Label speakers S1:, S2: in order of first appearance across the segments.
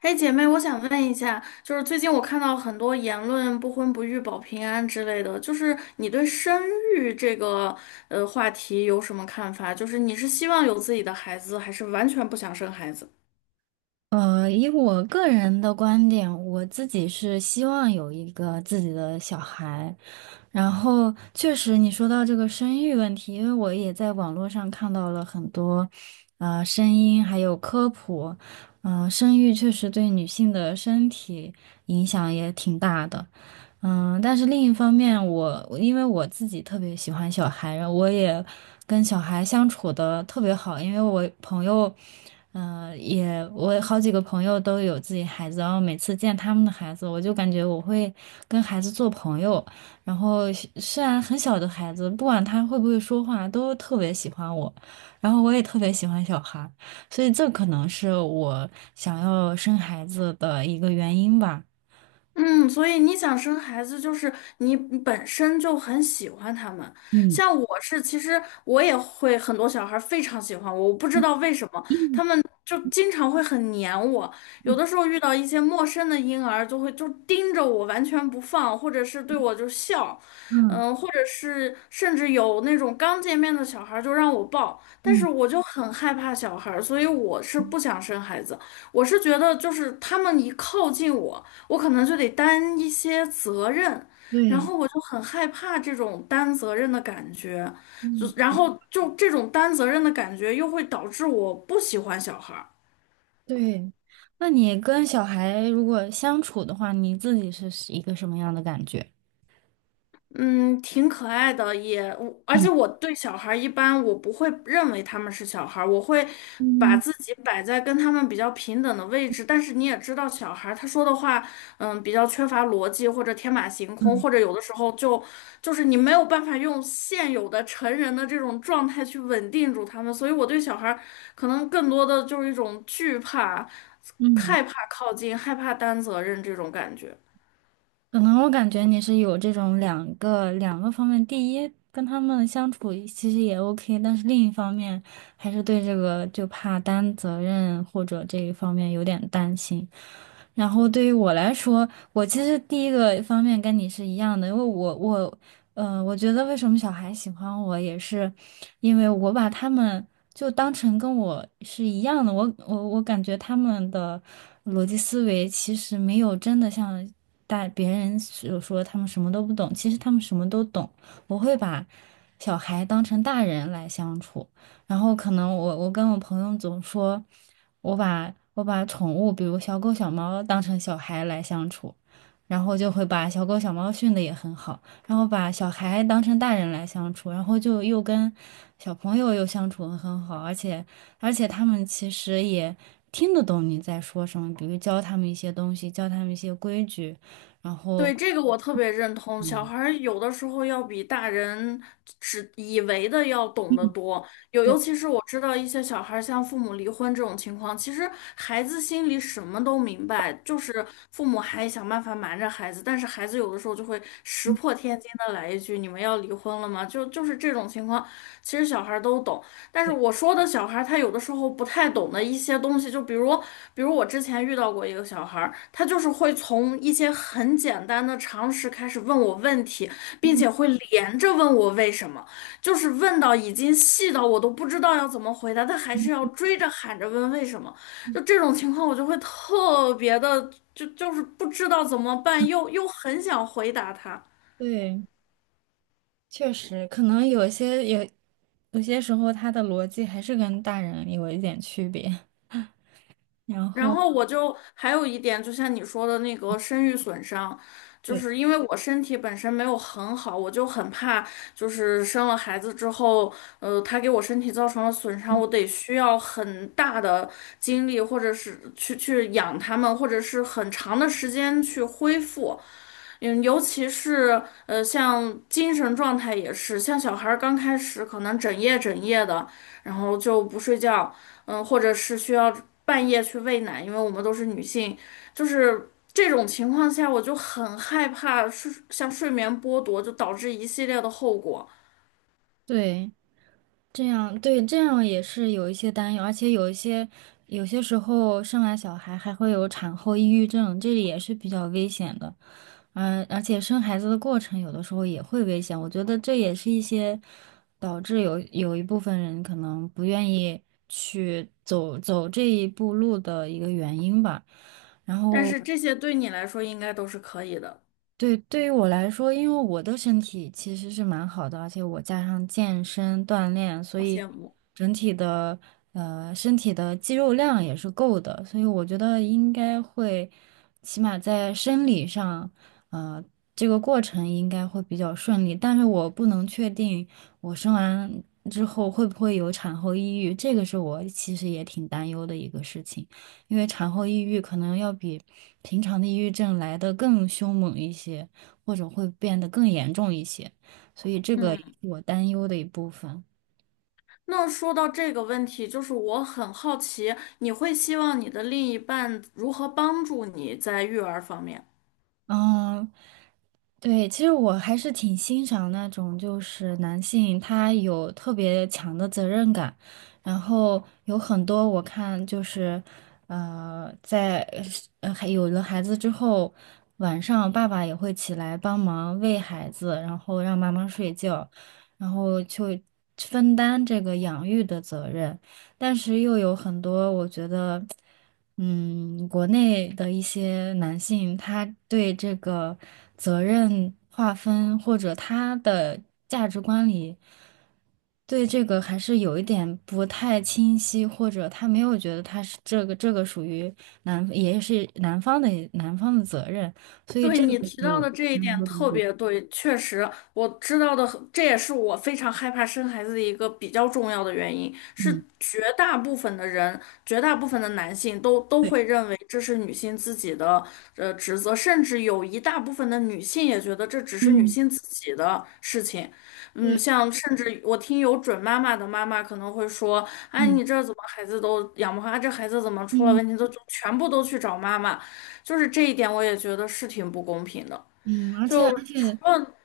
S1: 哎，姐妹，我想问一下，就是最近我看到很多言论“不婚不育保平安”之类的，就是你对生育这个话题有什么看法？就是你是希望有自己的孩子，还是完全不想生孩子？
S2: 以我个人的观点，我自己是希望有一个自己的小孩，然后确实，你说到这个生育问题，因为我也在网络上看到了很多，声音还有科普。生育确实对女性的身体影响也挺大的。嗯，但是另一方面我因为我自己特别喜欢小孩，然后我也跟小孩相处的特别好，因为我朋友。也我好几个朋友都有自己孩子，然后每次见他们的孩子，我就感觉我会跟孩子做朋友，然后虽然很小的孩子，不管他会不会说话，都特别喜欢我，然后我也特别喜欢小孩，所以这可能是我想要生孩子的一个原因吧。
S1: 嗯，所以你想生孩子，就是你本身就很喜欢他们。
S2: 嗯
S1: 像我是，其实我也会很多小孩儿非常喜欢我，我不知
S2: 嗯
S1: 道为什么，他
S2: 嗯
S1: 们就经常会很黏我。有的时候遇到一些陌生的婴儿，就会就盯着我完全不放，或者是对我就笑，嗯，或者是甚至有那种刚见面的小孩儿就让我抱，但是
S2: 嗯，
S1: 我就很害怕小孩儿，所以我是不想生孩子。我是觉得就是他们一靠近我。我可能就得担一些责任，然
S2: 对，
S1: 后我就很害怕这种担责任的感觉，就
S2: 嗯，
S1: 然后就这种担责任的感觉又会导致我不喜欢小孩儿。
S2: 对。那你跟小孩如果相处的话，你自己是一个什么样的感觉？
S1: 嗯，挺可爱的，也，而且我
S2: 嗯
S1: 对小孩儿一般我不会认为他们是小孩儿，我会把
S2: 嗯
S1: 自己摆在跟他们比较平等的位置。但是你也知道，小孩儿他说的话，嗯，比较缺乏逻辑或者天马行空，
S2: 嗯
S1: 或者有的时候就你没有办法用现有的成人的这种状态去稳定住他们，所以我对小孩儿可能更多的就是一种惧怕、
S2: 嗯。
S1: 害怕靠近、害怕担责任这种感觉。
S2: 可能我感觉你是有这种两个方面，第一，跟他们相处其实也 OK，但是另一方面还是对这个就怕担责任或者这一方面有点担心。然后对于我来说，我其实第一个方面跟你是一样的，因为我我觉得为什么小孩喜欢我也是因为我把他们。就当成跟我是一样的。我感觉他们的逻辑思维其实没有真的像大别人所说他们什么都不懂，其实他们什么都懂。我会把小孩当成大人来相处，然后可能我跟我朋友总说，我把宠物，比如小狗小猫当成小孩来相处，然后就会把小狗小猫训得也很好。然后把小孩当成大人来相处，然后就又跟小朋友又相处的很好，而且他们其实也听得懂你在说什么，比如教他们一些东西，教他们一些规矩，然后
S1: 对，这个我特别认同，小孩儿有的时候要比大人只以为的要懂得
S2: 嗯，
S1: 多。有，
S2: 对
S1: 尤其是我知道一些小孩儿像父母离婚这种情况，其实孩子心里什么都明白，就是父母还想办法瞒着孩子，但是孩子有的时候就会石破天惊的来一句：“你们要离婚了吗？”就是这种情况，其实小孩儿都懂。但是
S2: 对
S1: 我说的小孩儿他有的时候不太懂的一些东西，就比如，比如我之前遇到过一个小孩儿，他就是会从一些很简单的常识开始问我问题，并且会连着问我为什么，就是问到已经细到我都不知道要怎么回答，他还是要
S2: 嗯
S1: 追着喊着问为什么。就这种情况，我就会特别的，就是不知道怎么办，又很想回答他。
S2: 对，确实可能有些时候他的逻辑还是跟大人有一点区别，然
S1: 然
S2: 后
S1: 后我就还有一点，就像你说的那个生育损伤，就
S2: 对
S1: 是因为我身体本身没有很好，我就很怕，就是生了孩子之后，他给我身体造成了损伤，我得需要很大的精力，或者是去养他们，或者是很长的时间去恢复。嗯，尤其是像精神状态也是，像小孩儿刚开始可能整夜整夜的，然后就不睡觉，嗯，或者是需要半夜去喂奶，因为我们都是女性，就是这种情况下，我就很害怕睡，像睡眠剥夺，就导致一系列的后果。
S2: 对。这样，对，这样也是有一些担忧，而且有些时候生完小孩还会有产后抑郁症，这里也是比较危险的。嗯，而且生孩子的过程有的时候也会危险，我觉得这也是一些导致有一部分人可能不愿意去走这一步路的一个原因吧。然
S1: 但
S2: 后
S1: 是这些对你来说应该都是可以的，
S2: 对，对于我来说，因为我的身体其实是蛮好的，而且我加上健身锻炼，所
S1: 好
S2: 以
S1: 羡慕。
S2: 整体的身体的肌肉量也是够的，所以我觉得应该会，起码在生理上，呃，这个过程应该会比较顺利。但是我不能确定我生完之后会不会有产后抑郁，这个是我其实也挺担忧的一个事情。因为产后抑郁可能要比平常的抑郁症来的更凶猛一些，或者会变得更严重一些，所以这个
S1: 嗯。
S2: 也是我担忧的一部分。
S1: 那说到这个问题，就是我很好奇，你会希望你的另一半如何帮助你在育儿方面？
S2: 嗯，对，其实我还是挺欣赏那种，就是男性他有特别强的责任感，然后有很多我看就是，在还有了孩子之后，晚上爸爸也会起来帮忙喂孩子，然后让妈妈睡觉，然后就分担这个养育的责任。但是又有很多，我觉得，嗯，国内的一些男性，他对这个责任划分或者他的价值观里，对这个还是有一点不太清晰，或者他没有觉得他是这个属于男，也是男方的责任，所以
S1: 对
S2: 这个
S1: 你提
S2: 是
S1: 到
S2: 我
S1: 的这一
S2: 难
S1: 点
S2: 说的一
S1: 特
S2: 点。
S1: 别对，确实我知道的很这也是我非常害怕生孩子的一个比较重要的原因，
S2: 嗯，
S1: 是绝大部分的人，绝大部分的男性都
S2: 对，
S1: 会认为这是女性自己的职责，甚至有一大部分的女性也觉得这只是女
S2: 嗯，
S1: 性自己的事情。嗯，
S2: 对，
S1: 像甚至我听有准妈妈的妈妈可能会说，哎，
S2: 嗯
S1: 你这怎么孩子都养不好啊这孩子怎么出了
S2: 嗯
S1: 问题都就全部都去找妈妈。就是这一点，我也觉得是挺不公平的。
S2: 嗯，而且而
S1: 就除
S2: 且。
S1: 了，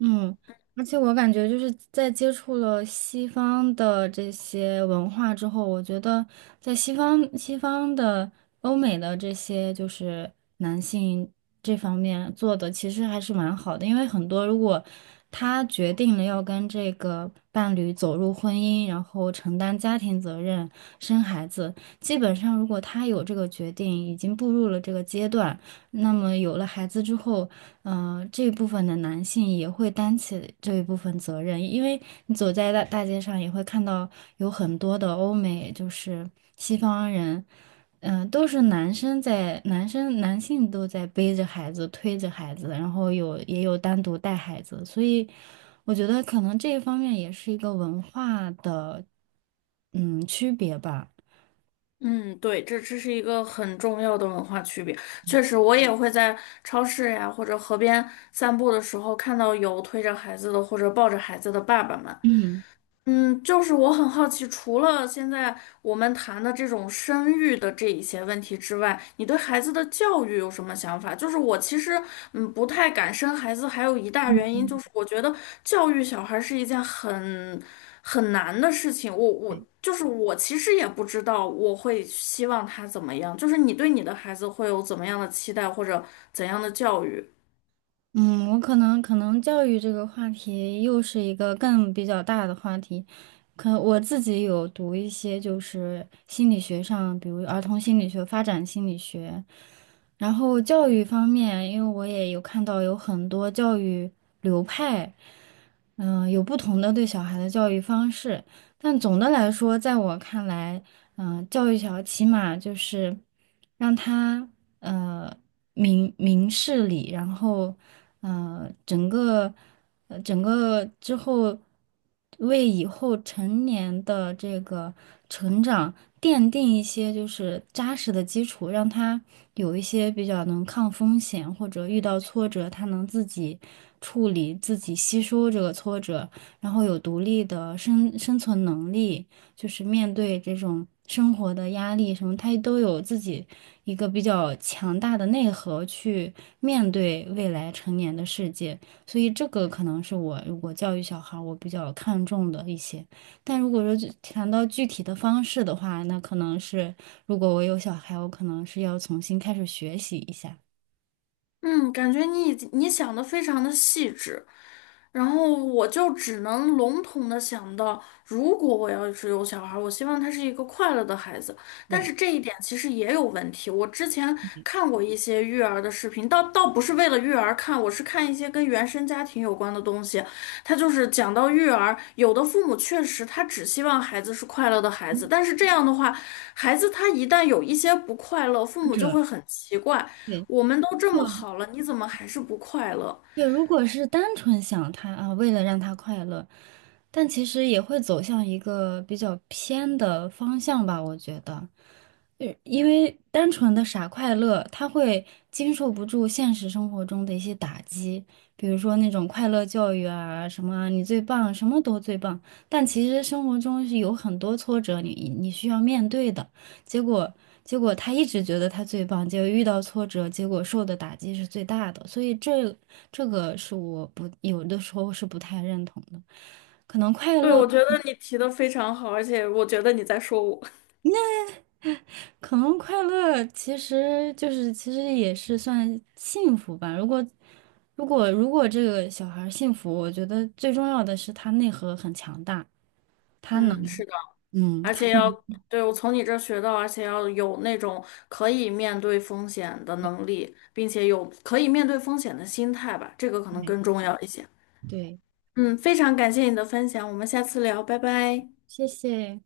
S2: 嗯，而且我感觉就是在接触了西方的这些文化之后，我觉得在西方的欧美的这些就是男性这方面做的其实还是蛮好的，因为很多如果他决定了要跟这个伴侣走入婚姻，然后承担家庭责任、生孩子，基本上如果他有这个决定，已经步入了这个阶段。那么有了孩子之后，这一部分的男性也会担起这一部分责任，因为你走在大大街上也会看到有很多的欧美，就是西方人，都是男生在，男生男性都在背着孩子、推着孩子，然后有也有单独带孩子，所以我觉得可能这一方面也是一个文化的，嗯，区别吧。
S1: 嗯，对，这这是一个很重要的文化区别。确实，我也会在超市呀或者河边散步的时候，看到有推着孩子的或者抱着孩子的爸爸们，
S2: 嗯。
S1: 嗯，就是我很好奇，除了现在我们谈的这种生育的这一些问题之外，你对孩子的教育有什么想法？就是我其实不太敢生孩子，还有一大原因就是我觉得教育小孩是一件很难的事情。我就是我其实也不知道我会希望他怎么样，就是你对你的孩子会有怎么样的期待或者怎样的教育？
S2: 嗯，我可能教育这个话题又是一个更比较大的话题，可我自己有读一些就是心理学上，比如儿童心理学、发展心理学，然后教育方面，因为我也有看到有很多教育流派，有不同的对小孩的教育方式，但总的来说，在我看来。教育小起码就是让他呃明明事理，然后呃整个整个之后为以后成年的这个成长奠定一些就是扎实的基础，让他有一些比较能抗风险或者遇到挫折，他能自己处理、自己吸收这个挫折，然后有独立的生存能力。就是面对这种生活的压力什么，他都有自己一个比较强大的内核去面对未来成年的世界。所以这个可能是我如果教育小孩儿我比较看重的一些。但如果说具谈到具体的方式的话，那可能是如果我有小孩，我可能是要重新开始学习一下，
S1: 嗯，感觉你已经你想的非常的细致，然后我就只能笼统的想到，如果我要是有小孩儿，我希望他是一个快乐的孩子。但
S2: 对，
S1: 是这一点其实也有问题。我之前看过一些育儿的视频，倒不是为了育儿看，我是看一些跟原生家庭有关的东西。他就是讲到育儿，有的父母确实他只希望孩子是快乐的孩子，但是这样的话，孩子他一旦有一些不快乐，父
S2: 或
S1: 母就
S2: 者
S1: 会很奇怪，
S2: 对。
S1: 我们都这么好了，你怎么还是不快乐？
S2: 对，如果是单纯想他啊，为了让他快乐，但其实也会走向一个比较偏的方向吧，我觉得，因为单纯的傻快乐，他会经受不住现实生活中的一些打击，比如说那种快乐教育啊，什么啊你最棒，什么都最棒，但其实生活中是有很多挫折你需要面对的。结果结果他一直觉得他最棒，结果遇到挫折，结果受的打击是最大的，所以这个是我不有的时候是不太认同的。可能快
S1: 对，
S2: 乐，
S1: 我觉得你提的非常好，而且我觉得你在说我。
S2: 可能快乐其实就是其实也是算幸福吧。如果这个小孩儿幸福，我觉得最重要的是他内核很强大，他能
S1: 嗯，是的，
S2: 嗯，
S1: 而
S2: 他
S1: 且要，对，我从你这儿学到，而且要有那种可以面对风险的能
S2: 对
S1: 力，并且有可以面对风险的心态吧，这个可能
S2: 对
S1: 更重要一些。
S2: 对，
S1: 嗯，非常感谢你的分享，我们下次聊，拜拜。
S2: 谢谢。